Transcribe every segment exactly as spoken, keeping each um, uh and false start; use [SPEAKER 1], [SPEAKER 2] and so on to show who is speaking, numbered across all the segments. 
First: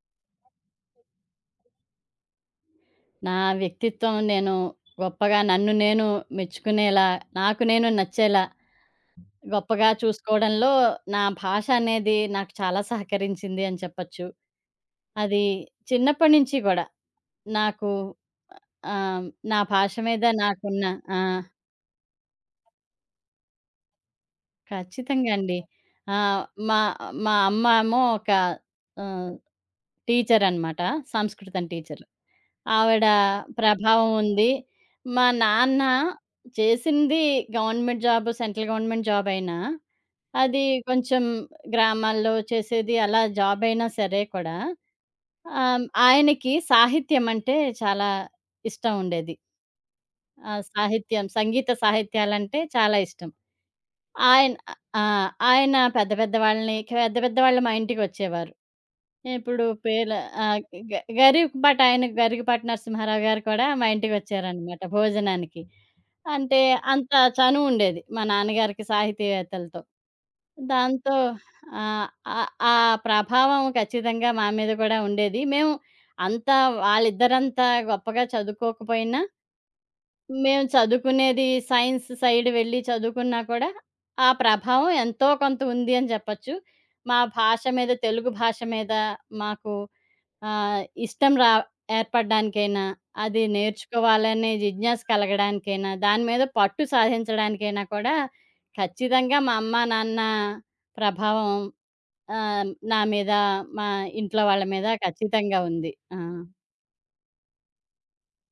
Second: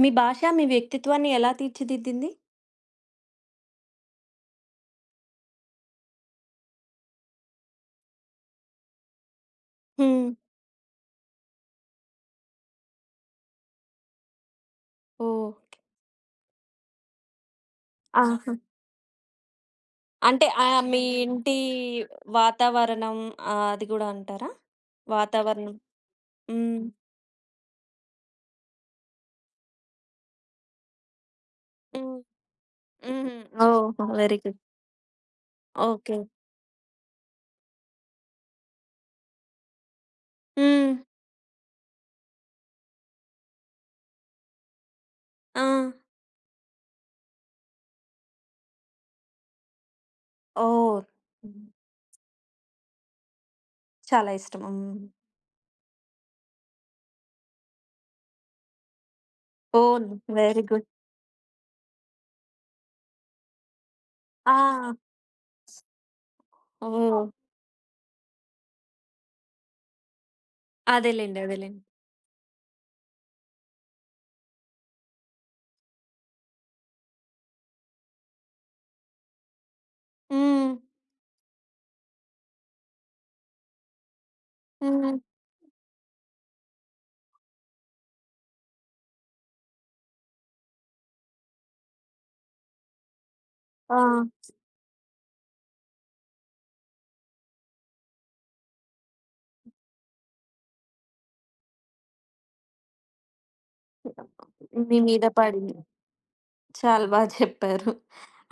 [SPEAKER 1] మీ భాష మీ వ్యక్తిత్వాన్ని ఎలా తీర్చిదిద్దింది?
[SPEAKER 2] నా వ్యక్తిత్వం నేను గొప్పగా నన్ను నేను మెచ్చుకునేలా, నాకు నేను నచ్చేలా గొప్పగా
[SPEAKER 1] హ్మ్.
[SPEAKER 2] చూసుకోవడంలో నా భాష అనేది నాకు చాలా సహకరించింది అని చెప్పొచ్చు. అది
[SPEAKER 1] ఓహ్!
[SPEAKER 2] చిన్నప్పటి నుంచి కూడా నాకు
[SPEAKER 1] ఆహా!
[SPEAKER 2] ఆహ్, నా భాష మీద
[SPEAKER 1] అంటే ఆహ్,
[SPEAKER 2] నాకున్న
[SPEAKER 1] మీ
[SPEAKER 2] ఆ!
[SPEAKER 1] ఇంటి వాతావరణం. ఆహ్, అది గూడా అంటారా?
[SPEAKER 2] ఖచ్చితంగా అండి.
[SPEAKER 1] వాతావరణం.
[SPEAKER 2] ఆహ్, మా
[SPEAKER 1] హ్మ్.
[SPEAKER 2] మా అమ్మ ఏమో ఒక ఆహ్, టీచరనమాట. సంస్కృతం టీచర్.
[SPEAKER 1] హ్మ్.
[SPEAKER 2] ఆవిడ
[SPEAKER 1] హ్మ్. ఓహో!
[SPEAKER 2] ప్రభావం
[SPEAKER 1] వెరీ
[SPEAKER 2] ఉంది.
[SPEAKER 1] గుడ్.
[SPEAKER 2] మా నాన్న
[SPEAKER 1] ఓకే.
[SPEAKER 2] చేసింది government job, central government job అయినా, అది
[SPEAKER 1] హ్మ్.
[SPEAKER 2] కొంచెం గ్రామాల్లో చేసేది అలా జాబ్ అయినా సరే కూడా,
[SPEAKER 1] ఆ!
[SPEAKER 2] ఆహ్, ఆయనకి సాహిత్యం అంటే చాలా ఇష్టం ఉండేది. ఆ!
[SPEAKER 1] ఓహ్!
[SPEAKER 2] సాహిత్యం, సంగీత సాహిత్యాలంటే చాలా ఇష్టం.
[SPEAKER 1] చాలా
[SPEAKER 2] ఆయన
[SPEAKER 1] ఇష్టం. హ్మ్.
[SPEAKER 2] ఆ! ఆయన పెద్ద పెద్ద వాళ్ళని పెద్ద పెద్ద వాళ్ళు మా ఇంటికొచ్చేవారు. ఇప్పుడు
[SPEAKER 1] ఓహ్!
[SPEAKER 2] పేర్ల ఆహ్,
[SPEAKER 1] వెరీ గుడ్.
[SPEAKER 2] గ గరీబ్‌బాట్ ఆయన 'గరికపాటి నరసింహారావు' గారు కూడా మా
[SPEAKER 1] ఆ!
[SPEAKER 2] ఇంటికొచ్చారనమాట భోజనానికి. అంటే అంత
[SPEAKER 1] ఓహ్!
[SPEAKER 2] చనువుండేది మా నాన్నగారికి సాహితీవేత్తలతో. దాంతో
[SPEAKER 1] అదేలెండి. అదేలెండి.
[SPEAKER 2] ఆహ్, ఆహ్, ఆ ప్రభావం ఖచ్చితంగా మా మీద కూడా ఉండేది. మేము అంత వాళ్ళిద్దరంత గొప్పగా చదువుకోకపోయినా, మేము
[SPEAKER 1] హ్మ్.
[SPEAKER 2] చదువుకునేది సైన్స్ సైడ్ వెళ్లి చదువుకున్నా కూడా, ఆ ప్రభావం
[SPEAKER 1] హ్మ్.
[SPEAKER 2] ఎంతో కొంత ఉంది అని చెప్పొచ్చు. మా భాష మీద తెలుగు భాష మీద మాకు ఆహ్, ఇష్టం రా ఏర్పడడానికైనా, అది
[SPEAKER 1] ఆ!
[SPEAKER 2] నేర్చుకోవాలనే జిజ్ఞాస కలగడానికైనా, దాని మీద పట్టు సాధించడానికైనా కూడా ఖచ్చితంగా మా అమ్మా, నాన్న ప్రభావం ఆహ్, నా మీద, మా ఇంట్లో వాళ్ళ మీద
[SPEAKER 1] మీ మీద
[SPEAKER 2] ఖచ్చితంగా
[SPEAKER 1] పడింది.
[SPEAKER 2] ఉంది. ఆ!
[SPEAKER 1] చాలా బా చెప్పారు.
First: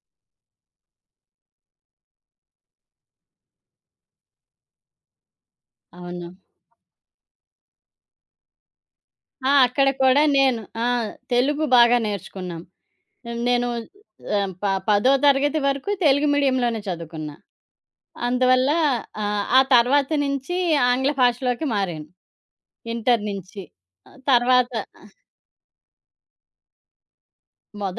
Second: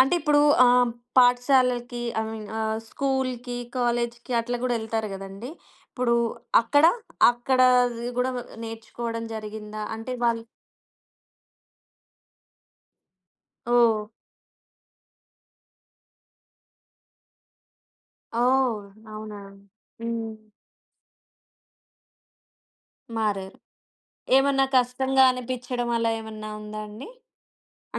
[SPEAKER 1] అంటే ఇప్పుడు ఆహ్, పాఠశాలలకి ఐ మీన్ ఆహ్, స్కూల్‌కి, కాలేజ్‌కి అట్లా గూడా ఎళ్తారు గదండీ! ఇప్పుడు
[SPEAKER 2] అవును.
[SPEAKER 1] అక్కడ, అక్కడ అది గూడా నేర్చుకోవడం
[SPEAKER 2] ఆ!
[SPEAKER 1] జరిగిందా?
[SPEAKER 2] అక్కడ
[SPEAKER 1] అంటే
[SPEAKER 2] కూడా
[SPEAKER 1] వాళ్ళు.
[SPEAKER 2] నేను ఆ! తెలుగు బాగా నేర్చుకున్నాం. నేను
[SPEAKER 1] ఓహ్!
[SPEAKER 2] ఆహ్, ప పదో తరగతి వరకు తెలుగు మీడియంలోనే చదువుకున్నా. అందువల్ల
[SPEAKER 1] ఓహ్! అవునా!
[SPEAKER 2] ఆహ్, ఆ తర్వాత
[SPEAKER 1] హ్మ్.
[SPEAKER 2] నుంచి ఆంగ్ల భాషలోకి మారాను. ఇంటర్
[SPEAKER 1] మారారు.
[SPEAKER 2] నించి. ఆహ్,
[SPEAKER 1] ఏమన్నా
[SPEAKER 2] తర్వాత
[SPEAKER 1] కష్టంగా అనిపిచ్చడం అలా ఏమన్నా ఉందా అండి?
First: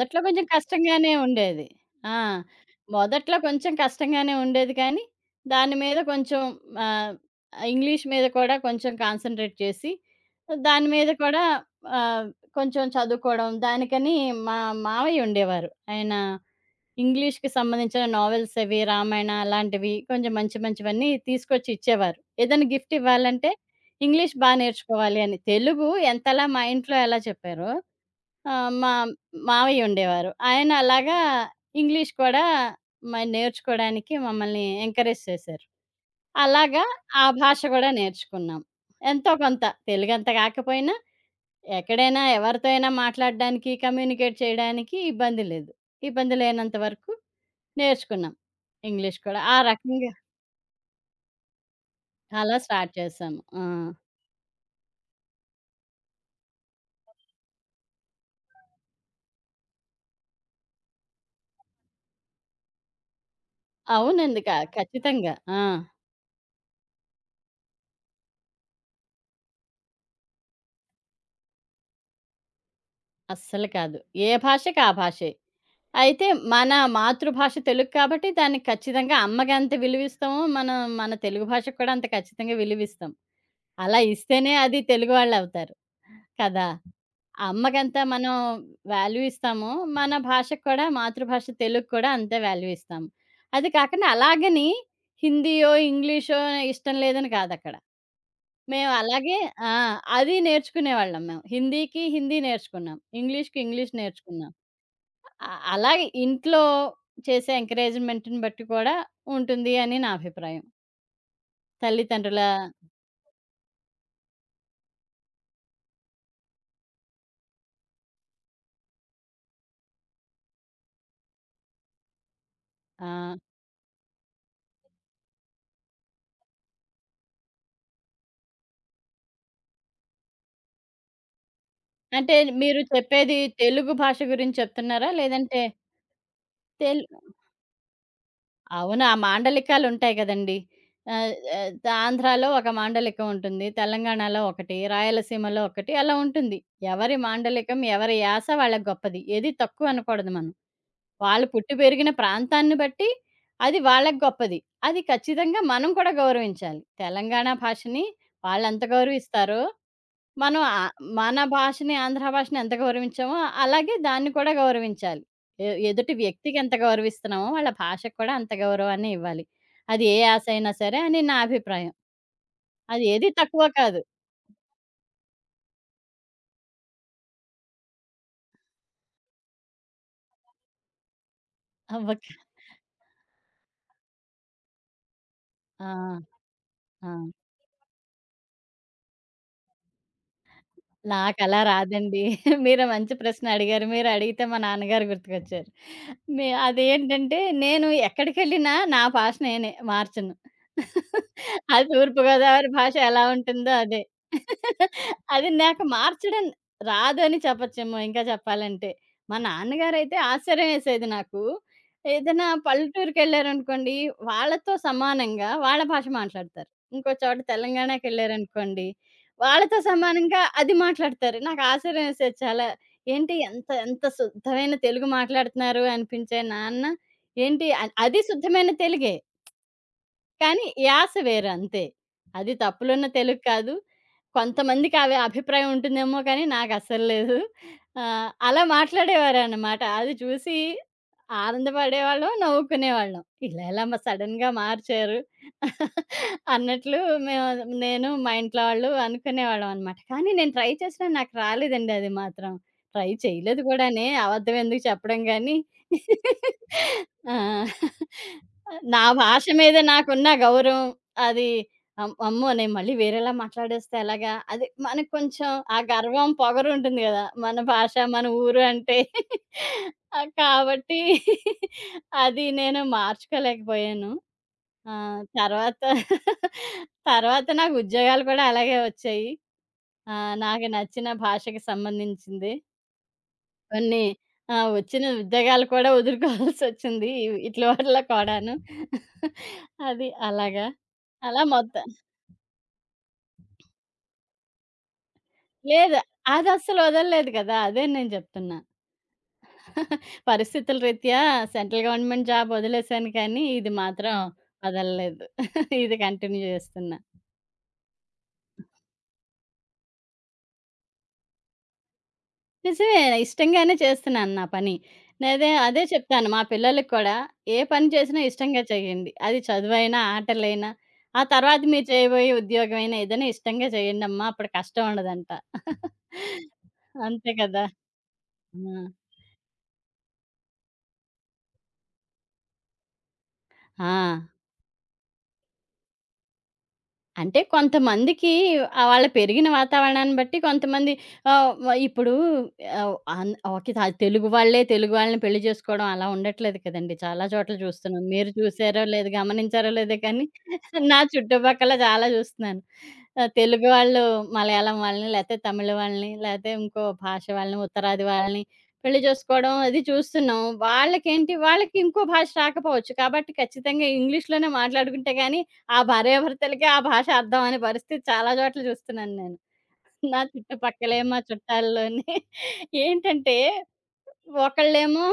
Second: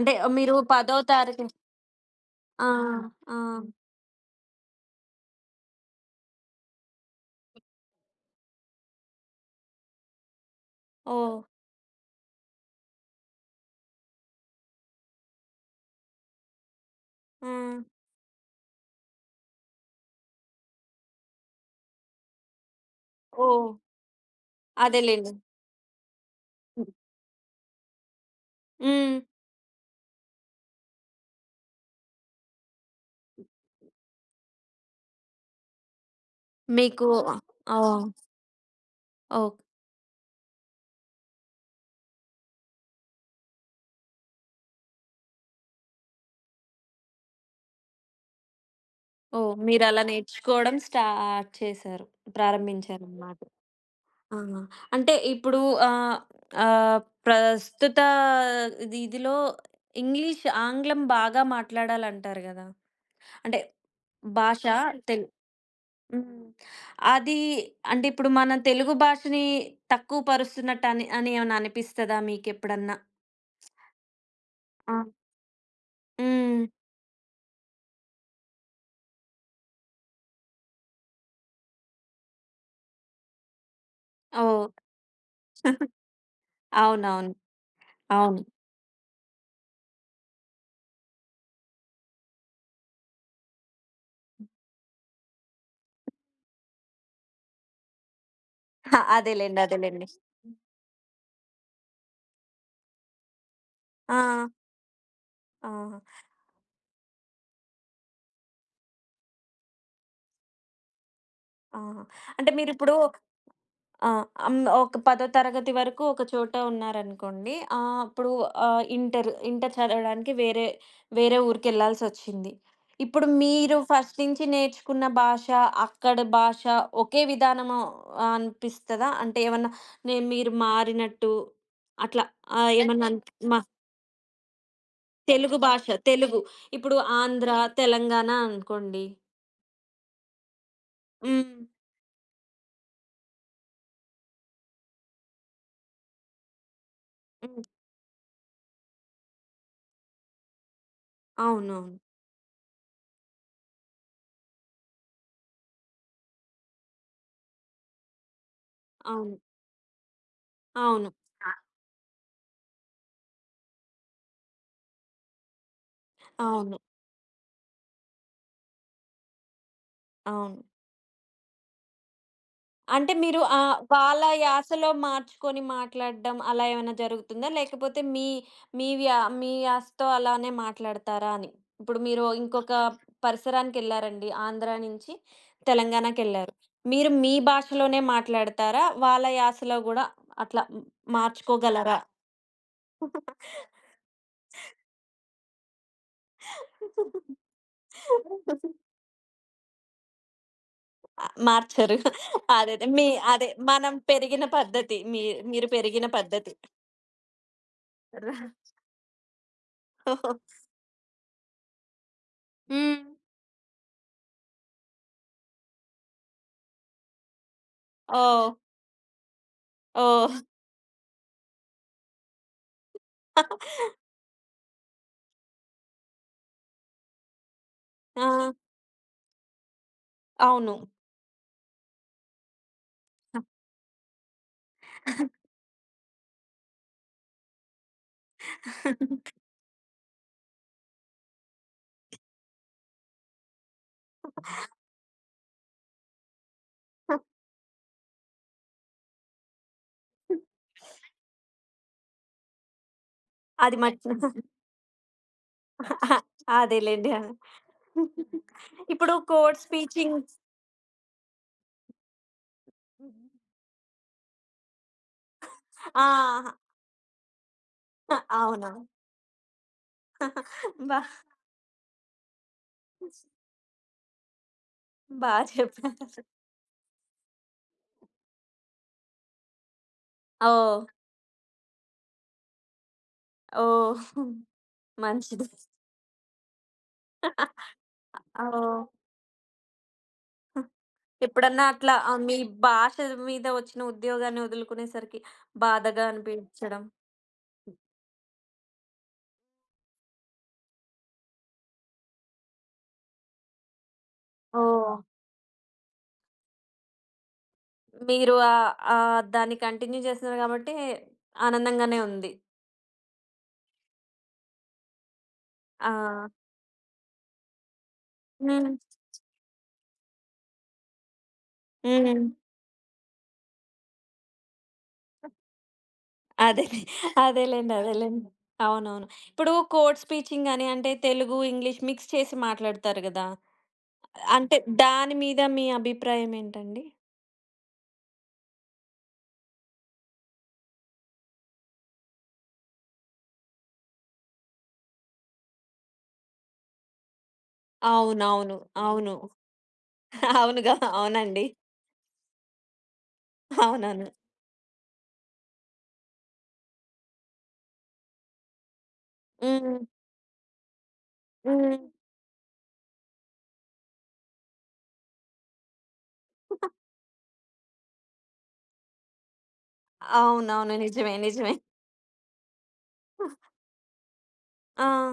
[SPEAKER 1] అంటే
[SPEAKER 2] కొంచెం
[SPEAKER 1] మీరు 10థ్
[SPEAKER 2] కష్టంగానే
[SPEAKER 1] తారీఖు.
[SPEAKER 2] ఉండేది. ఆ!
[SPEAKER 1] ఆ!
[SPEAKER 2] మొదట్లో
[SPEAKER 1] ఆ!
[SPEAKER 2] కొంచెం కష్టంగానే ఉండేది కానీ, దాని మీద కొంచెం ఆహ్, ఇంగ్లీష్ మీద కూడా కొంచెం కాన్సంట్రేట్ చేసి, దాని మీద
[SPEAKER 1] ఓహ్!
[SPEAKER 2] కూడా ఆహ్, కొంచెం చదువుకోవడం. దానికని మా మావయ్య ఉండేవారు. ఆయన ఇంగ్లీష్‌కి
[SPEAKER 1] హ్మ్.
[SPEAKER 2] సంబంధించిన నావెల్స్ అవి, రామాయణ అలాంటివి కొంచెం మంచి మంచివన్నీ తీసుకొచ్చి ఇచ్చేవారు. ఏదైనా గిఫ్ట్ ఇవ్వాలంటే
[SPEAKER 1] ఓహ్!
[SPEAKER 2] ఇంగ్లీష్ బా నేర్చుకోవాలి
[SPEAKER 1] అదేలెండి.
[SPEAKER 2] అని. తెలుగు ఎంతలా మా ఇంట్లో ఎలా చెప్పారో ఆ! మా
[SPEAKER 1] హ్మ్.
[SPEAKER 2] మావయ్య ఉండేవారు. ఆయన అలాగా ఇంగ్లీష్ కూడా మరి నేర్చుకోడానికి మమ్మల్ని ఎంకరేజ్ చేశారు. అలాగా
[SPEAKER 1] మీకు.
[SPEAKER 2] ఆ భాష కూడా
[SPEAKER 1] ఓహ్!
[SPEAKER 2] నేర్చుకున్నాం. ఎంతో
[SPEAKER 1] ఓకే.
[SPEAKER 2] కొంత తెలుగంత కాకపోయినా ఎక్కడైనా ఎవరితో అయినా మాట్లాడడానికి, కమ్యూనికేట్ చేయడానికి ఇబ్బంది లేదు. ఇబ్బంది లేనంత వరకు నేర్చుకున్నాం. ఇంగ్లీష్ కూడా
[SPEAKER 1] ఓహ్!
[SPEAKER 2] ఆ
[SPEAKER 1] మీరలా
[SPEAKER 2] రకంగా
[SPEAKER 1] నేర్చుకోవడం స్టార్ట్ చేశారు.
[SPEAKER 2] అలా స్టార్ట్
[SPEAKER 1] ప్రారంభించారనమాట.
[SPEAKER 2] చేశాము. ఆ!
[SPEAKER 1] ఆ! అంటే ఇప్పుడు ఆహ్, ఆహ్, ప్రస్తుత ఇది ఇదిలో ఇంగ్లీష్ ఆంగ్లం బాగా మాట్లాడాలంటారు గదా! అంటే
[SPEAKER 2] అవునండి. క
[SPEAKER 1] భాష తెలు.
[SPEAKER 2] ఖచ్చితంగా. ఆ!
[SPEAKER 1] హ్మ్. అది అంటే ఇప్పుడు మన తెలుగు భాషని తక్కువ పరుస్తున్నట్టు అని అని ఏమన్నా అనిపిస్తదా మీకెప్పుడన్నా?
[SPEAKER 2] అస్సలు కాదు. ఏ భాషకి ఆ
[SPEAKER 1] ఆ!
[SPEAKER 2] భాషే. అయితే
[SPEAKER 1] హ్మ్.
[SPEAKER 2] మన మాతృభాష తెలుగు కాబట్టి దానికి ఖచ్చితంగా అమ్మకి ఎంత విలువిస్తామో, మనం మన తెలుగు భాషకు కూడా అంత ఖచ్చితంగా విలువిస్తాం. అలా ఇస్తేనే
[SPEAKER 1] ఓహ్!
[SPEAKER 2] అది తెలుగువాళ్ళవుతారు. కదా!
[SPEAKER 1] అవునవును.
[SPEAKER 2] అమ్మకెంత మనం
[SPEAKER 1] అవును.
[SPEAKER 2] వాల్యూ ఇస్తామో, మన భాషకు కూడా మాతృభాష తెలుగు కూడా అంతే వాల్యూ ఇస్తాము. అది కాకుండా అలాగని హిందీయో, ఇంగ్లీషో ఇష్టం లేదని కాదక్కడ. మేము అలాగే
[SPEAKER 1] అదేలెండి.
[SPEAKER 2] ఆ!
[SPEAKER 1] అదేలెండి.
[SPEAKER 2] అది నేర్చుకునేవాళ్ళం మేము. హిందీకి హిందీ నేర్చుకున్నాం. ఇంగ్లీష్‌కి ఇంగ్లీష్
[SPEAKER 1] ఆ!
[SPEAKER 2] నేర్చుకున్నాం. అ
[SPEAKER 1] ఆ!
[SPEAKER 2] అలాగే ఇంట్లో చేసే ఎంకరేజ్‌మెంట్‌ని బట్టి కూడా ఉంటుంది అని నా అభిప్రాయం.
[SPEAKER 1] ఆహా!
[SPEAKER 2] తల్లిదండ్రుల
[SPEAKER 1] అంటే మీరిప్పుడు ఆహ్, అం ఒక పదో తరగతి వరకు ఒక చోట ఉన్నారనుకోండి. ఆహ్, అప్పుడు ఆహ్, ఇంటర్, ఇంటర్ చదవడానికి వేరే, వేరే ఊరికెళ్ళాల్సొచ్చింది. ఇప్పుడు
[SPEAKER 2] ఆహ్,
[SPEAKER 1] మీరు ఫస్ట్ నుంచి నేర్చుకున్న భాష, అక్కడి భాష ఒకే విధానము అనిపిస్తదా? అంటే ఏమన్నా నే మీరు మారినట్టు అట్లా
[SPEAKER 2] అంటే
[SPEAKER 1] ఆహ్,
[SPEAKER 2] మీరు
[SPEAKER 1] ఏమన్నా అన్
[SPEAKER 2] చెప్పేది
[SPEAKER 1] మ
[SPEAKER 2] తెలుగు భాష గురించి చెప్తున్నారా?
[SPEAKER 1] తెలుగు
[SPEAKER 2] లేదంటే
[SPEAKER 1] భాష, తెలుగు ఇప్పుడు
[SPEAKER 2] తెల్
[SPEAKER 1] ఆంధ్ర, తెలంగాణ
[SPEAKER 2] అవును.
[SPEAKER 1] అనుకోండి.
[SPEAKER 2] ఆ మాండలికాలుంటాయి గదండీ! ఆహ్,
[SPEAKER 1] హ్మ్.
[SPEAKER 2] ఆహ్, ఆంధ్రాలో ఒక మాండలికం ఉంటుంది. తెలంగాణలో ఒకటి, రాయలసీమలో ఒకటి అలా ఉంటుంది. ఎవరి
[SPEAKER 1] హ్మ్.
[SPEAKER 2] మాండలికం, ఎవరి యాస వాళ్ళకి గొప్పది. ఏది తక్కువ అనకూడదు మనం. వాళ్ళు పుట్టి
[SPEAKER 1] అవునవును.
[SPEAKER 2] పెరిగిన ప్రాంతాన్ని బట్టి అది వాళ్ళకి గొప్పది. అది ఖచ్చితంగా మనం కూడా గౌరవించాలి. తెలంగాణ భాషని వాళ్ళెంత
[SPEAKER 1] అవును.
[SPEAKER 2] గౌరవిస్తారో, మనం
[SPEAKER 1] అవును.
[SPEAKER 2] ఆహ్,
[SPEAKER 1] అవును.
[SPEAKER 2] మన భాషని, ఆంధ్ర భాషని ఎంత గౌరవించామో అలాగే దాన్ని కూడా గౌరవించాలి. ఎ ఎదుటి వ్యక్తికి ఎంత
[SPEAKER 1] అవును.
[SPEAKER 2] గౌరవిస్తున్నామో వాళ్ళ భాషకు కూడా అంత గౌరవాన్నే ఇవ్వాలి. అది ఏ యాస
[SPEAKER 1] అవును.
[SPEAKER 2] అయినా సరే అని నా అభిప్రాయం. అది
[SPEAKER 1] అంటే
[SPEAKER 2] ఏది
[SPEAKER 1] మీరు
[SPEAKER 2] తక్కువ
[SPEAKER 1] ఆహ్,
[SPEAKER 2] కాదు.
[SPEAKER 1] వాళ్ళ యాసలో మార్చుకొని మాట్లాడడం అలా ఏమైనా జరుగుతుందా? లేకపోతే మీ మీ వ్యా మీ యాసతో అలానే మాట్లాడతారా అని? ఇప్పుడు మీరు
[SPEAKER 2] అవ్వక
[SPEAKER 1] ఇంకొక పరిసరానికెళ్లారండి. ఆంధ్ర నుంచి
[SPEAKER 2] ఆ!
[SPEAKER 1] తెలంగాణకెళ్లారు.
[SPEAKER 2] ఆ!
[SPEAKER 1] మీరు మీ భాషలోనే మాట్లాడతారా? వాళ్ళ యాసలో గూడా అట్లా, హ్మ్,
[SPEAKER 2] నాకలా
[SPEAKER 1] మార్చుకోగలరా?
[SPEAKER 2] రాదండి. మీరు మంచి ప్రశ్న అడిగారు. మీరు అడిగితే మా నాన్నగారు గుర్తుకొచ్చారు. మే అదేంటంటే నేను ఎక్కడికెళ్ళినా నా భాష నేనే మార్చను.
[SPEAKER 1] ఆ!
[SPEAKER 2] అది
[SPEAKER 1] మార్చరు.
[SPEAKER 2] తూర్పుగోదావరి
[SPEAKER 1] అదదే
[SPEAKER 2] భాష
[SPEAKER 1] మీ
[SPEAKER 2] ఎలా
[SPEAKER 1] అదే
[SPEAKER 2] ఉంటుందో
[SPEAKER 1] మనం
[SPEAKER 2] అదే.
[SPEAKER 1] పెరిగిన పద్ధతి. మీ
[SPEAKER 2] అది
[SPEAKER 1] మీరు
[SPEAKER 2] నాకు
[SPEAKER 1] పెరిగిన
[SPEAKER 2] మార్చడం
[SPEAKER 1] పద్ధతి.
[SPEAKER 2] రాదు అని చెప్పొచ్చేమో ఇంకా చెప్పాలంటే. మా నాన్నగారైతే ఆశ్చర్యం యేసేది నాకు. ఏదైనా
[SPEAKER 1] హ్మ్.
[SPEAKER 2] పల్లెటూరికెళ్లారనుకోండి వాళ్ళతో సమానంగా వాళ్ళ భాష మాట్లాడతారు. ఇంకో చోట
[SPEAKER 1] ఓహ్!
[SPEAKER 2] తెలంగాణకెళ్ళారనుకోండి వాళ్ళతో
[SPEAKER 1] ఓహ్!
[SPEAKER 2] సమానంగా అది మాట్లాడతారు. నాకు ఆశ్చర్యం యేసేది చాలా. ఏంటి ఎంత ఎంత శుద్ధమైన తెలుగు మాట్లాడుతున్నారు అనిపించే నాన్న ఏంటి అ అది
[SPEAKER 1] ఆ!
[SPEAKER 2] శుద్ధమైన తెలుగే. కానీ
[SPEAKER 1] అవును.
[SPEAKER 2] యాస వేరు అంతే. అది తప్పులున్న తెలుగు కాదు. కొంతమందికి అవే అభిప్రాయం ఉంటుందేమో కానీ నాకస్సలు లేదు. ఆహ్, అలా మాట్లాడేవారనమాట. అది చూసి ఆనందపడేవాళ్ళం, నవ్వుకునేవాళ్ళం. ఇలా ఎలా మ సడెన్‌గా మార్చారు అన్నట్లు మేము నేను మా ఇంట్లో వాళ్ళు అనుకునేవాళ్ళం అనమాట. కానీ నేను ట్రై చేసినా నాకు రాలేదండి అది మాత్రం. ట్రై చేయలేదు
[SPEAKER 1] అది మట్.
[SPEAKER 2] కూడానే. అబద్ధం ఎందుకు చెప్పడం గాని.
[SPEAKER 1] అదేలెండి. అదే.
[SPEAKER 2] ఆ! నా
[SPEAKER 1] ఇప్పుడు
[SPEAKER 2] భాష
[SPEAKER 1] కోర్ట్
[SPEAKER 2] మీద
[SPEAKER 1] స్పీచింగ్.
[SPEAKER 2] నాకున్న గౌరవం అది అమ్ అమ్మో! నేను మళ్ళీ వేరేలా మాట్లాడేస్తే ఎలాగా? అది మనకు కొంచెం ఆ గర్వం,
[SPEAKER 1] ఆ!
[SPEAKER 2] పొగరు ఉంటుంది గదా! మన భాష, మన ఊరు
[SPEAKER 1] అవును.
[SPEAKER 2] అంటే. ఆహ్, కాబట్టి
[SPEAKER 1] బా
[SPEAKER 2] అది నేను మార్చుకోలేకపోయాను. ఆహ్,
[SPEAKER 1] బా
[SPEAKER 2] తర్వాత
[SPEAKER 1] చెప్పారు.
[SPEAKER 2] తర్వాత నాకు ఉద్యోగాలు కూడా అలాగే వచ్చాయి. ఆహ్, నాకు
[SPEAKER 1] ఓహ్!
[SPEAKER 2] నచ్చిన భాషకి సంబంధించింది. కొన్ని
[SPEAKER 1] ఓహ్!
[SPEAKER 2] ఆహ్, వచ్చిన
[SPEAKER 1] మంచిది.
[SPEAKER 2] ఉద్యోగాలు కూడా వదులుకోవాల్సొచ్చింది. ఈట్ల వల్ల కూడాను.
[SPEAKER 1] ఓహ్!
[SPEAKER 2] అది అలాగా. అలా
[SPEAKER 1] ఎప్పుడన్నా
[SPEAKER 2] మొత్తం
[SPEAKER 1] అట్లా ఆహ్, మీ భాష మీద వచ్చిన ఉద్యోగాన్ని వదులుకునేసరికి
[SPEAKER 2] లేదు.
[SPEAKER 1] బాధగా
[SPEAKER 2] అదస్సలు
[SPEAKER 1] అనిపించడం.
[SPEAKER 2] వదలలేదు కదా! అదే నేను చెప్తున్నా. పరిస్థితుల రీత్యా సెంట్రల్ గవర్నమెంట్ జాబ్ వదిలేసాను కానీ, ఇది మాత్రం
[SPEAKER 1] ఓహ్!
[SPEAKER 2] వదలలేదు. ఇది కంటిన్యూ చేస్తున్నా.
[SPEAKER 1] మీరు ఆహ్, ఆహ్, దాన్ని కంటిన్యూ చేస్తున్నారు కాబట్టి ఆనందంగానే ఉంది.
[SPEAKER 2] నిజమే. ఇష్టంగానే చేస్తున్నాను నా పని. నేదే అదే చెప్తాను
[SPEAKER 1] ఆ!
[SPEAKER 2] మా పిల్లలకి కూడా, ఏ పని చేసినా ఇష్టంగా
[SPEAKER 1] హ్మ్.
[SPEAKER 2] చేయండి. అది చదువైనా, ఆటలైనా, ఆ తర్వాత మీరు
[SPEAKER 1] హ్మ్.
[SPEAKER 2] చేయబోయే ఉద్యోగమైనా ఏదైనా ఇష్టంగా చేయండమ్మా! అప్పుడు కష్టం ఉండదంట.
[SPEAKER 1] అదే.
[SPEAKER 2] అంతే కదా!
[SPEAKER 1] అదేలెండి. అదేలెండి.
[SPEAKER 2] ఆ!
[SPEAKER 1] అవునవును. ఇప్పుడు కోడ్ స్పీచింగ్ అని అంటే తెలుగు, ఇంగ్లీష్ మిక్స్ చేసి మాట్లాడతారు గదా!
[SPEAKER 2] ఆ!
[SPEAKER 1] అంటే దాని మీద మీ అభిప్రాయం ఏంటండి?
[SPEAKER 2] అంటే కొంతమందికి ఆహ్, వాళ్ళ పెరిగిన వాతావరణాన్ని బట్టి కొంతమంది ఆహ్, వ ఇప్పుడు ఆహ్, అన్ ఓకే. త తెలుగు వాళ్ళే తెలుగు వాళ్ళని పెళ్లి చేసుకోవడం అలా ఉండట్లేదు కదండీ! చాలా చోట్ల చూస్తున్నాం. మీరు
[SPEAKER 1] అవునవును.
[SPEAKER 2] చూసారో లేదో
[SPEAKER 1] అవును.
[SPEAKER 2] గమనించారో లేదో కానీ
[SPEAKER 1] అవునుగా.
[SPEAKER 2] నా
[SPEAKER 1] అవునండి.
[SPEAKER 2] చుట్టుపక్కల చాలా చూస్తున్నాను. ఆ! తెలుగు వాళ్ళు
[SPEAKER 1] అవునవును.
[SPEAKER 2] మలయాళం వాళ్ళని, లేతే తమిళ్ వాళ్ళని, లేతే ఇంకో భాష వాళ్ళని, ఉత్తరాది వాళ్ళని పెళ్లి జేసుకోవడం
[SPEAKER 1] హ్మ్.
[SPEAKER 2] అది చూస్తున్నాం. వాళ్ళకేంటి వాళ్ళకి
[SPEAKER 1] హ్మ్.
[SPEAKER 2] ఇంకో భాష రాకపోవచ్చు. కాబట్టి ఖచ్చితంగా ఇంగ్లీష్‌లోనే మాట్లాడుకుంటే గాని, ఆ భార్యాభర్తలకే ఆ భాష అర్థం అనే పరిస్థితి చాలా చోట్ల చూస్తున్నాను నేను. నా
[SPEAKER 1] అవునవును.
[SPEAKER 2] చుట్టుపక్కలే
[SPEAKER 1] నిజమే.
[SPEAKER 2] మా
[SPEAKER 1] నిజమే.
[SPEAKER 2] చుట్టాల్లోనే ఏంటంటే
[SPEAKER 1] ఆ!
[SPEAKER 2] ఒకళ్ళేమో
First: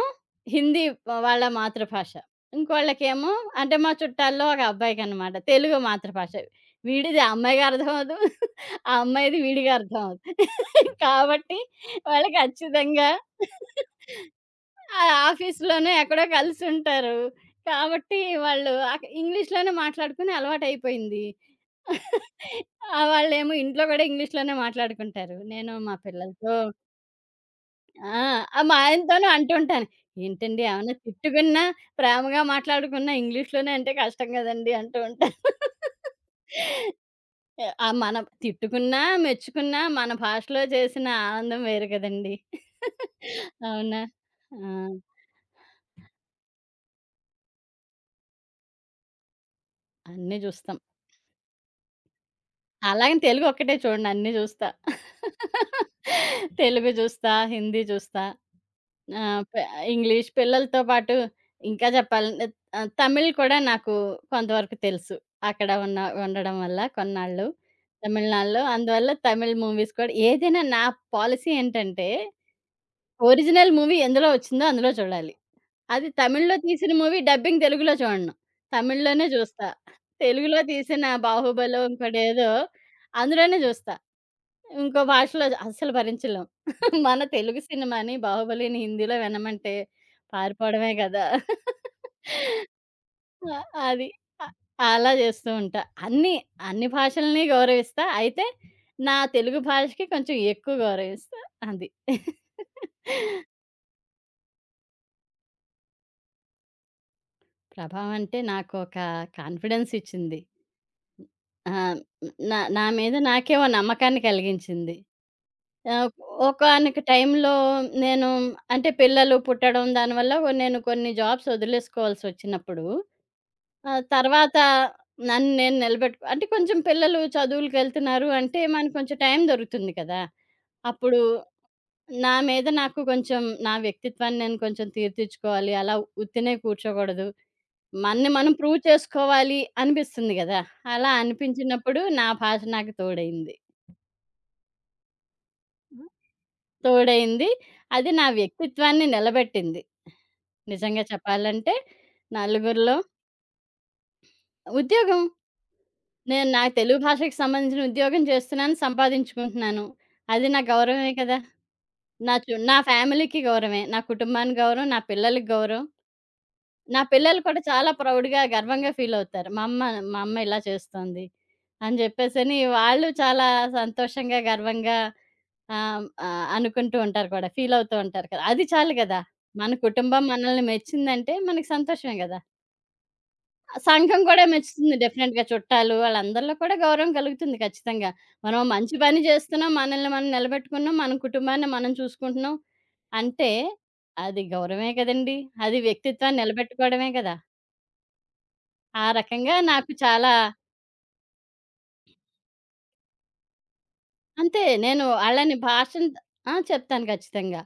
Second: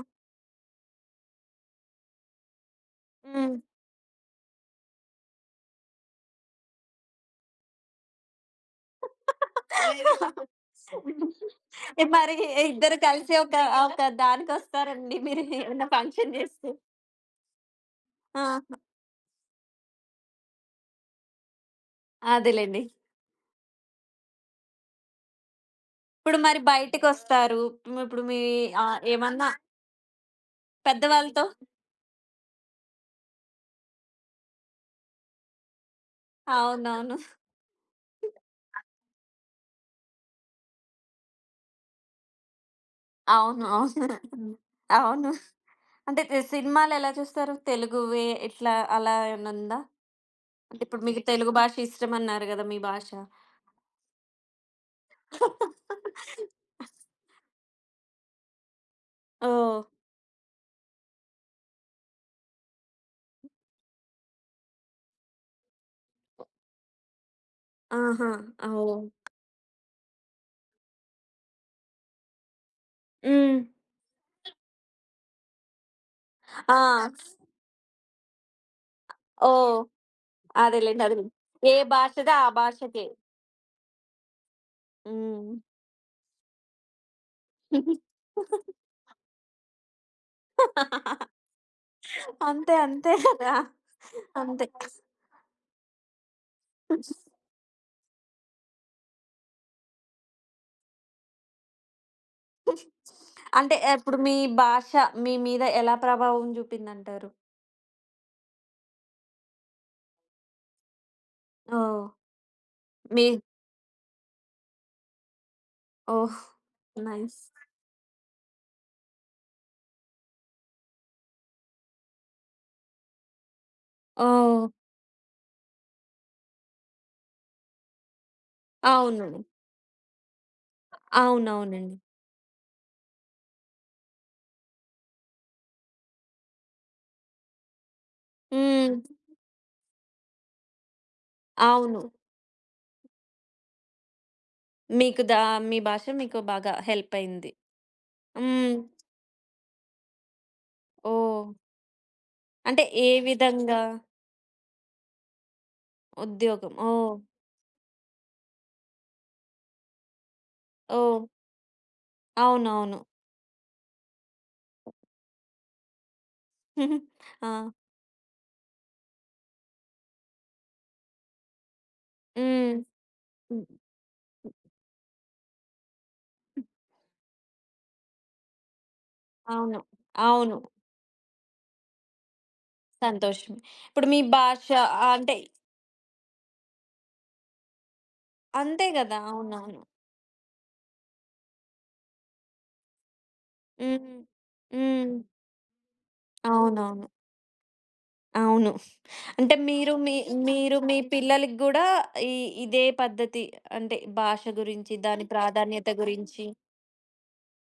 [SPEAKER 2] హిందీ వాళ్ళ మాతృభాష. ఇంకోళ్ళకేమో
[SPEAKER 1] హ్మ్.
[SPEAKER 2] అంటే మా చుట్టాల్లో ఒక అబ్బాయికనమాట తెలుగు మాతృభాష. వీడిది ఆ అమ్మాయికి అర్థమవ్వదు. ఆ అమ్మాయిది వీడికి అర్థమవ్వదు.
[SPEAKER 1] లేదా?
[SPEAKER 2] కాబట్టి
[SPEAKER 1] ఏ
[SPEAKER 2] వాళ్ళు
[SPEAKER 1] మరి ఇద్దరు
[SPEAKER 2] ఖచ్చితంగా
[SPEAKER 1] కలిసి ఒక ఒక
[SPEAKER 2] ఆ
[SPEAKER 1] దానికొస్తారండి. మీరు ఏమన్నా
[SPEAKER 2] ఆఫీస్‌లోనే ఎక్కడో
[SPEAKER 1] ఫంక్షన్ చేస్తే.
[SPEAKER 2] కలిసుంటారు. కాబట్టి
[SPEAKER 1] ఆ!
[SPEAKER 2] వాళ్ళు అక్ ఇంగ్లీష్‌లోనే మాట్లాడుకుని అలవాటయిపోయింది.
[SPEAKER 1] అదేలెండి.
[SPEAKER 2] ఆ! వాళ్ళేమో ఇంట్లో కూడా ఇంగ్లీష్‌లోనే మాట్లాడుకుంటారు. నేను మా
[SPEAKER 1] ఇప్పుడు
[SPEAKER 2] పిల్లలతో
[SPEAKER 1] మరి బయటికొస్తారు. హ్మ్,
[SPEAKER 2] ఆ!
[SPEAKER 1] ఇప్పుడు మీ
[SPEAKER 2] ఆహ్, మా
[SPEAKER 1] ఆహ్,
[SPEAKER 2] ఆయనతోనూ
[SPEAKER 1] ఏమన్నా
[SPEAKER 2] అంటుంటాను. ఏంటండి ఏమన్నా
[SPEAKER 1] పెద్దవాళ్ళతో.
[SPEAKER 2] తిట్టుకున్నా, ప్రేమగా మాట్లాడుకున్నా ఇంగ్లీష్‌లోనే అంటే కష్టం గదండీ! అంటూ ఉంటాను.
[SPEAKER 1] అవునవును.
[SPEAKER 2] ఆ! మనం తిట్టుకున్నా, మెచ్చుకున్నా మన భాషలో చేసిన ఆనందం వేరు కదండీ!
[SPEAKER 1] అవును. అవును.
[SPEAKER 2] అవునా?
[SPEAKER 1] హ్మ్.
[SPEAKER 2] ఆ!
[SPEAKER 1] అవును. అంటే తె సినిమాలెలా చూస్తారు? తెలుగువే ఇట్లా అలా ఏమన్నా ఉందా?
[SPEAKER 2] అన్నీ జూస్తాం.
[SPEAKER 1] అంటే ఇప్పుడు మీకు తెలుగు భాష ఇష్టమన్నారు గదా! మీ భాష.
[SPEAKER 2] అలాగని తెలుగు ఒక్కటే చూడను అన్నీ జూస్తా. తెలుగు జూస్తా, హిందీ జూస్తా. ఆ! పె
[SPEAKER 1] ఓహ్!
[SPEAKER 2] ఇంగ్లీష్ పిల్లలతో పాటు ఇంకా చెప్పాలంటే ఆహ్, తమిళ్ కూడా నాకు కొంతవరకు తెలుసు. అక్కడ ఉన్న ఉండడం వల్ల కొన్నాళ్ళు
[SPEAKER 1] ఆహా!
[SPEAKER 2] తమిళనాడులో.
[SPEAKER 1] ఓహ్!
[SPEAKER 2] అందువల్ల తమిళ్ మూవీస్ కూడా ఏదైనా నా పాలిసీ ఏంటంటే,
[SPEAKER 1] హ్మ్.
[SPEAKER 2] ఒరిజినల్ మూవీ ఎందులో వచ్చిందో అందులో చూడాలి. అది తమిళ్లో తీసిన
[SPEAKER 1] ఆ!
[SPEAKER 2] మూవీ డబ్బింగ్ తెలుగులో చూడను. తమిళ్లోనే చూస్తా.
[SPEAKER 1] ఓహ్!
[SPEAKER 2] తెలుగులో
[SPEAKER 1] అదేలెండి.
[SPEAKER 2] తీసిన
[SPEAKER 1] అదేలెండి. ఏ
[SPEAKER 2] 'బాహుబలో'
[SPEAKER 1] భాషదో
[SPEAKER 2] ఇంకోటేదో
[SPEAKER 1] ఆ భాషకే.
[SPEAKER 2] అందులోనే చూస్తా. ఇంకో భాషలో
[SPEAKER 1] హ్మ్.
[SPEAKER 2] అస్సలు భరించలేం. మన తెలుగు సినిమాని 'బాహుబలిని' హిందీలో వినమంటే పారిపోవడమే గదా!
[SPEAKER 1] అంతే. అంతే కదా!
[SPEAKER 2] ఆ! అది. అ
[SPEAKER 1] అంతే.
[SPEAKER 2] అలా జేస్తూ ఉంటా. అన్నీ, అన్ని భాషల్ని గౌరవిస్తా. అయితే నా తెలుగు భాషకి కొంచెం ఎక్కువ గౌరవిస్తా. అది.
[SPEAKER 1] అంటే ఇప్పుడు మీ భాష మీ మీద ఎలా ప్రభావం చూపిందంటారు?
[SPEAKER 2] ప్రభావం అంటే నాకొక కాన్ఫిడెన్స్ ఇచ్చింది. ఆ!
[SPEAKER 1] ఓహ్!
[SPEAKER 2] నా నా మీద
[SPEAKER 1] మీ.
[SPEAKER 2] నాకే ఓ నమ్మకాన్ని కలిగించింది. ఆహ్,
[SPEAKER 1] ఓహ్!
[SPEAKER 2] ఒకానొక
[SPEAKER 1] నైస్.
[SPEAKER 2] టైంలో నేను అంటే పిల్లలు పుట్టడం దానివల్ల నేను కొన్ని జాబ్స్ వదిలేసుకోవాల్సొచ్చినప్పుడు ఆహ్, తర్వాత
[SPEAKER 1] ఓహ్!
[SPEAKER 2] నన్ను నేను నిలబెట్టుకో అంటే కొంచెం పిల్లలు చదువులకెళ్తున్నారు అంటే మనకు కొంచెం
[SPEAKER 1] అవును.
[SPEAKER 2] టైం దొరుకుతుంది కదా! అప్పుడు
[SPEAKER 1] అవునవునండి.
[SPEAKER 2] నా మీద నాకు కొంచెం నా వ్యక్తిత్వాన్ని నేను కొంచెం తీర్చిచ్చుకోవాలి. అలా ఉత్తినే కూర్చోకూడదు. మనని మనం ప్రూవ్
[SPEAKER 1] హ్మ్.
[SPEAKER 2] చేసుకోవాలి అనిపిస్తుంది గదా! అలా అనిపించినప్పుడు
[SPEAKER 1] అవును.
[SPEAKER 2] నా భాష నాకు తోడైంది.
[SPEAKER 1] మీకు దా మీ భాష మీకు బాగా హెల్ప్
[SPEAKER 2] తోడైంది.
[SPEAKER 1] అయింది.
[SPEAKER 2] అది నా
[SPEAKER 1] హ్మ్.
[SPEAKER 2] వ్యక్తిత్వాన్ని నిలబెట్టింది. నిజంగా
[SPEAKER 1] ఓహ్!
[SPEAKER 2] చెప్పాలంటే
[SPEAKER 1] అంటే
[SPEAKER 2] నలుగురిలో
[SPEAKER 1] ఏ విధంగా?
[SPEAKER 2] ఉద్యోగం. నేను నాకు
[SPEAKER 1] ఉద్యోగం.
[SPEAKER 2] తెలుగు
[SPEAKER 1] ఓహ్!
[SPEAKER 2] భాషకి సంబంధించిన ఉద్యోగం చేస్తున్నాను, సంపాదించుకుంటున్నాను. అది నా గౌరవమే
[SPEAKER 1] ఓహ్!
[SPEAKER 2] కదా! నా చు నా
[SPEAKER 1] అవునవును.
[SPEAKER 2] ఫ్యామిలీకి గౌరవమే. నా కుటుంబానికి గౌరవం. నా పిల్లలకి గౌరవం. నా పిల్లలు కూడా
[SPEAKER 1] ఆ!
[SPEAKER 2] చాలా ప్రౌడ్‌గా, గర్వంగా ఫీలవుతారు. మా అమ్మ మా అమ్మ ఇలా చేస్తోంది అని జెప్పేసని
[SPEAKER 1] హ్మ్.
[SPEAKER 2] వాళ్ళు చాలా
[SPEAKER 1] హ్మ్.
[SPEAKER 2] సంతోషంగా, గర్వంగా ఆహ్, ఆహ్, అనుకుంటూ ఉంటారు కూడా. ఫీలవుతూ ఉంటారు కదా! అది చాలు గదా! మన
[SPEAKER 1] అవును.
[SPEAKER 2] కుటుంబం
[SPEAKER 1] అవును.
[SPEAKER 2] మనల్ని మెచ్చిందంటే మనకి సంతోషమే గదా!
[SPEAKER 1] సంతోషమే. ఇప్పుడు మీ
[SPEAKER 2] సంఘం కూడా
[SPEAKER 1] భాష
[SPEAKER 2] మెచ్చుతుంది
[SPEAKER 1] ఆ, అంటే
[SPEAKER 2] డెఫినెట్‌గా. చుట్టాలు వాళ్ళందరిలో కూడా గౌరవం కలుగుతుంది ఖచ్చితంగా. మనం
[SPEAKER 1] అంతే
[SPEAKER 2] మంచి పని
[SPEAKER 1] గదా!
[SPEAKER 2] జేస్తున్నాం,
[SPEAKER 1] అవునవును.
[SPEAKER 2] మనల్ని మనం నిలబెట్టుకున్నాం, మన కుటుంబాన్ని మనం చూసుకుంటున్నాం అంటే
[SPEAKER 1] హ్మ్.
[SPEAKER 2] అది గౌరవమే
[SPEAKER 1] హ్మ్.
[SPEAKER 2] కదండీ! అది వ్యక్తిత్వాన్ని
[SPEAKER 1] అవునవును.
[SPEAKER 2] నిలబెట్టుకోవడమే కదా!
[SPEAKER 1] అవును.
[SPEAKER 2] ఆ రకంగా
[SPEAKER 1] అంటే
[SPEAKER 2] నాకు
[SPEAKER 1] మీరు మీ
[SPEAKER 2] చాలా
[SPEAKER 1] మీరు మీ పిల్లలకి గూడా ఈ ఇదే పద్ధతి అంటే భాష
[SPEAKER 2] అంతే
[SPEAKER 1] గురించి,
[SPEAKER 2] నేను
[SPEAKER 1] దాని
[SPEAKER 2] ఆళ్ళని
[SPEAKER 1] ప్రాధాన్యత
[SPEAKER 2] భాషను
[SPEAKER 1] గురించి.
[SPEAKER 2] ఆ! చెప్తాను ఖచ్చితంగా.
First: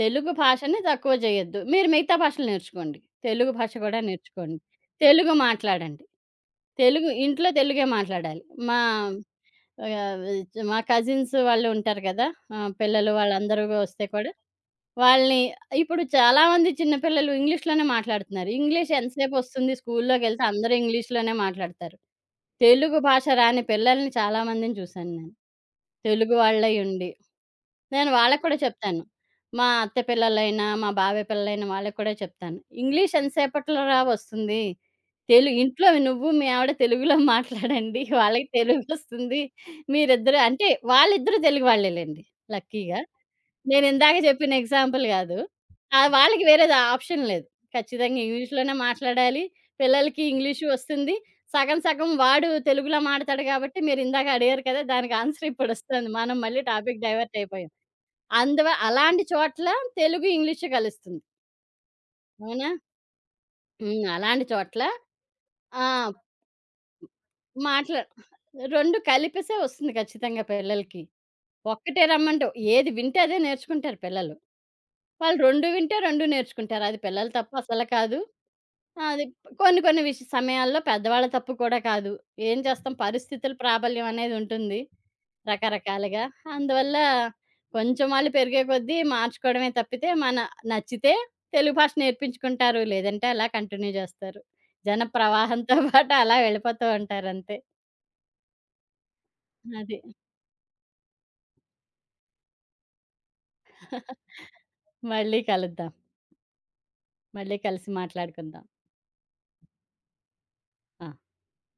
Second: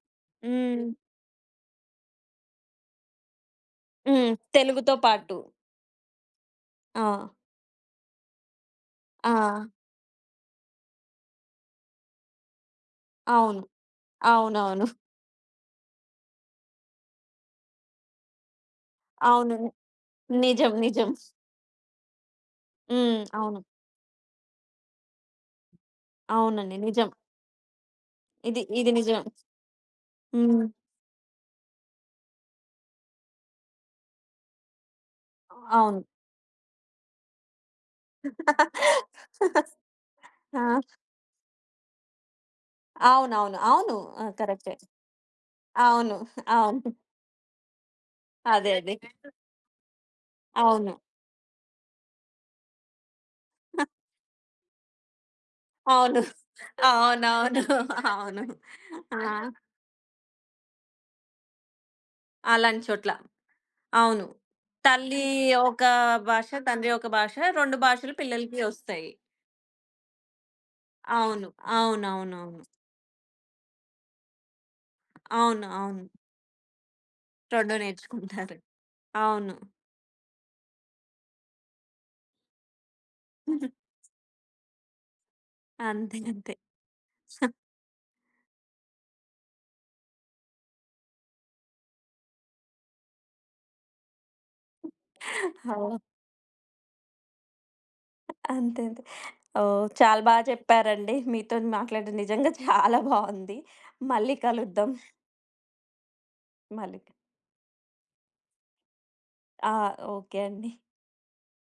[SPEAKER 2] తెలుగు భాషని
[SPEAKER 1] హ్మ్.
[SPEAKER 2] తక్కువ చేయొద్దు. మీరు మిగతా భాషలు నేర్చుకోండి. తెలుగు భాష కూడా
[SPEAKER 1] హ్మ్.
[SPEAKER 2] నేర్చుకోండి.
[SPEAKER 1] తెలుగుతో
[SPEAKER 2] తెలుగు
[SPEAKER 1] పాటు.
[SPEAKER 2] మాట్లాడండి.
[SPEAKER 1] ఆ!
[SPEAKER 2] తెలుగు ఇంట్లో తెలుగే మాట్లాడాలి. మా
[SPEAKER 1] ఆ!
[SPEAKER 2] ఆహ్, మా కజిన్స్ వాళ్ళు ఉంటారు కదా! ఆహ్, పిల్లలు
[SPEAKER 1] అవును.
[SPEAKER 2] వాళ్ళందరూ వస్తే కూడా
[SPEAKER 1] అవునవును.
[SPEAKER 2] వాళ్ళని ఇప్పుడు చాలామంది చిన్న పిల్లలు ఇంగ్లీష్‌లోనే మాట్లాడుతున్నారు. ఇంగ్లీష్
[SPEAKER 1] అవును.
[SPEAKER 2] ఎంతసేపొస్తుంది స్కూల్లోకెళ్తే
[SPEAKER 1] నిజం.
[SPEAKER 2] అందరూ
[SPEAKER 1] నిజం.
[SPEAKER 2] ఇంగ్లీష్‌లోనే మాట్లాడతారు. తెలుగు
[SPEAKER 1] హ్మ్.
[SPEAKER 2] భాష
[SPEAKER 1] అవును.
[SPEAKER 2] రాని పిల్లల్ని చాలామందిని చూశాను నేను. తెలుగు వాళ్ళై
[SPEAKER 1] అవునండి. నిజం.
[SPEAKER 2] ఉండి. నేను వాళ్ళకి కూడా
[SPEAKER 1] ఇది ఇది
[SPEAKER 2] చెప్తాను.
[SPEAKER 1] నిజం.
[SPEAKER 2] మా అత్త
[SPEAKER 1] హ్మ్.
[SPEAKER 2] పిల్లలైనా, మా బాబాయ్ పిల్లలైనా వాళ్ళకి కూడా చెప్తాను. ఇంగ్లీష్ ఎంతసేపట్లో రా వస్తుంది. తెలు ఇంట్లో
[SPEAKER 1] అవును.
[SPEAKER 2] నువ్వు మీ ఆవిడ తెలుగులో మాట్లాడండి. వాళ్ళకి తెలుగొస్తుంది. మీరిద్దరూ అంటే
[SPEAKER 1] ఆ!
[SPEAKER 2] వాళ్ళిద్దరూ తెలుగు వాళ్ళేలెండి లక్కీగా.
[SPEAKER 1] అవునవును. అవును.
[SPEAKER 2] నేనిందాక
[SPEAKER 1] ఆ!
[SPEAKER 2] చెప్పిన
[SPEAKER 1] కరెక్టే.
[SPEAKER 2] ఎగ్జాంపుల్ గాదు. ఆహ్,
[SPEAKER 1] అవును.
[SPEAKER 2] వాళ్ళకి వేరేది
[SPEAKER 1] అవును.
[SPEAKER 2] ఆప్షన్ లేదు. ఖచ్చితంగా
[SPEAKER 1] అదే
[SPEAKER 2] ఇంగ్లీష్‌లోనే
[SPEAKER 1] అదే.
[SPEAKER 2] మాట్లాడాలి. పిల్లలకి ఇంగ్లీషు
[SPEAKER 1] అవును.
[SPEAKER 2] వస్తుంది. సగం సగం వాడు తెలుగులో మాడతాడు గాబట్టి మీరిందాక అడిగారు కదా! దానికి ఆన్సర్ ఇప్పుడొస్తుంది.
[SPEAKER 1] అవును.
[SPEAKER 2] మనం మళ్ళీ టాపిక్ డైవర్ట్
[SPEAKER 1] అవునవును.
[SPEAKER 2] అయిపోయాం.
[SPEAKER 1] అవును.
[SPEAKER 2] అందువ
[SPEAKER 1] ఆ!
[SPEAKER 2] అలాంటి చోట్ల తెలుగు, ఇంగ్లీషు కలుస్తుంది. అవునా?
[SPEAKER 1] అలాంటి చోట్ల.
[SPEAKER 2] హ్మ్.
[SPEAKER 1] అవును.
[SPEAKER 2] అలాంటి చోట్ల
[SPEAKER 1] తల్లి ఒక
[SPEAKER 2] ఆ!
[SPEAKER 1] భాష, తండ్రి ఒక భాష రెండు
[SPEAKER 2] మాట్లా
[SPEAKER 1] భాషలు పిల్లలకి
[SPEAKER 2] రెండు
[SPEAKER 1] వస్తాయి.
[SPEAKER 2] కలిపేసే వస్తుంది ఖచ్చితంగా పిల్లలకి.
[SPEAKER 1] అవును.
[SPEAKER 2] ఒక్కటే రమ్మంటే
[SPEAKER 1] అవునవునవును.
[SPEAKER 2] ఏది వింటే అదే నేర్చుకుంటారు పిల్లలు. వాళ్ళు రెండు
[SPEAKER 1] అవును.
[SPEAKER 2] వింటే
[SPEAKER 1] అవును.
[SPEAKER 2] రెండు నేర్చుకుంటారు. అది పిల్లల తప్పు
[SPEAKER 1] రెండు
[SPEAKER 2] అసలు కాదు.
[SPEAKER 1] నేర్చుకుంటారు.
[SPEAKER 2] ఆ, అది
[SPEAKER 1] అవును.
[SPEAKER 2] కొన్ని కొన్ని విష సమయాల్లో పెద్దవాళ్ళ తప్పు కూడా కాదు. ఏం చేస్తాం పరిస్థితుల ప్రాబల్యం అనేది ఉంటుంది.
[SPEAKER 1] అంతే.
[SPEAKER 2] రకరకాలుగా.
[SPEAKER 1] అంతే.
[SPEAKER 2] అందువల్ల కొంచెం వాళ్ళు పెరిగే కొద్దీ మార్చుకోవడమే తప్పితే మన నచ్చితే తెలుగు భాష నేర్పించుకుంటారు. లేదంటే అలా కంటిన్యూ చేస్తారు. జన ప్రవాహంతో
[SPEAKER 1] అవును.
[SPEAKER 2] పాటు అలా వెళ్ళిపోతూ ఉంటారు అంతే.
[SPEAKER 1] అంతే. అంతే. ఓహ్!
[SPEAKER 2] అది.
[SPEAKER 1] చాలా బా చెప్పారండి. మీతోని మాట్లాడడం నిజంగా చాలా బావుంది. మళ్ళీ కలుద్దాం.
[SPEAKER 2] మళ్ళీ కలుద్దాం.
[SPEAKER 1] మళ్ళీ
[SPEAKER 2] మళ్ళీ కలిసి మాట్లాడుకుందాం.
[SPEAKER 1] ఆ! ఓకే అండి.
[SPEAKER 2] ఆ!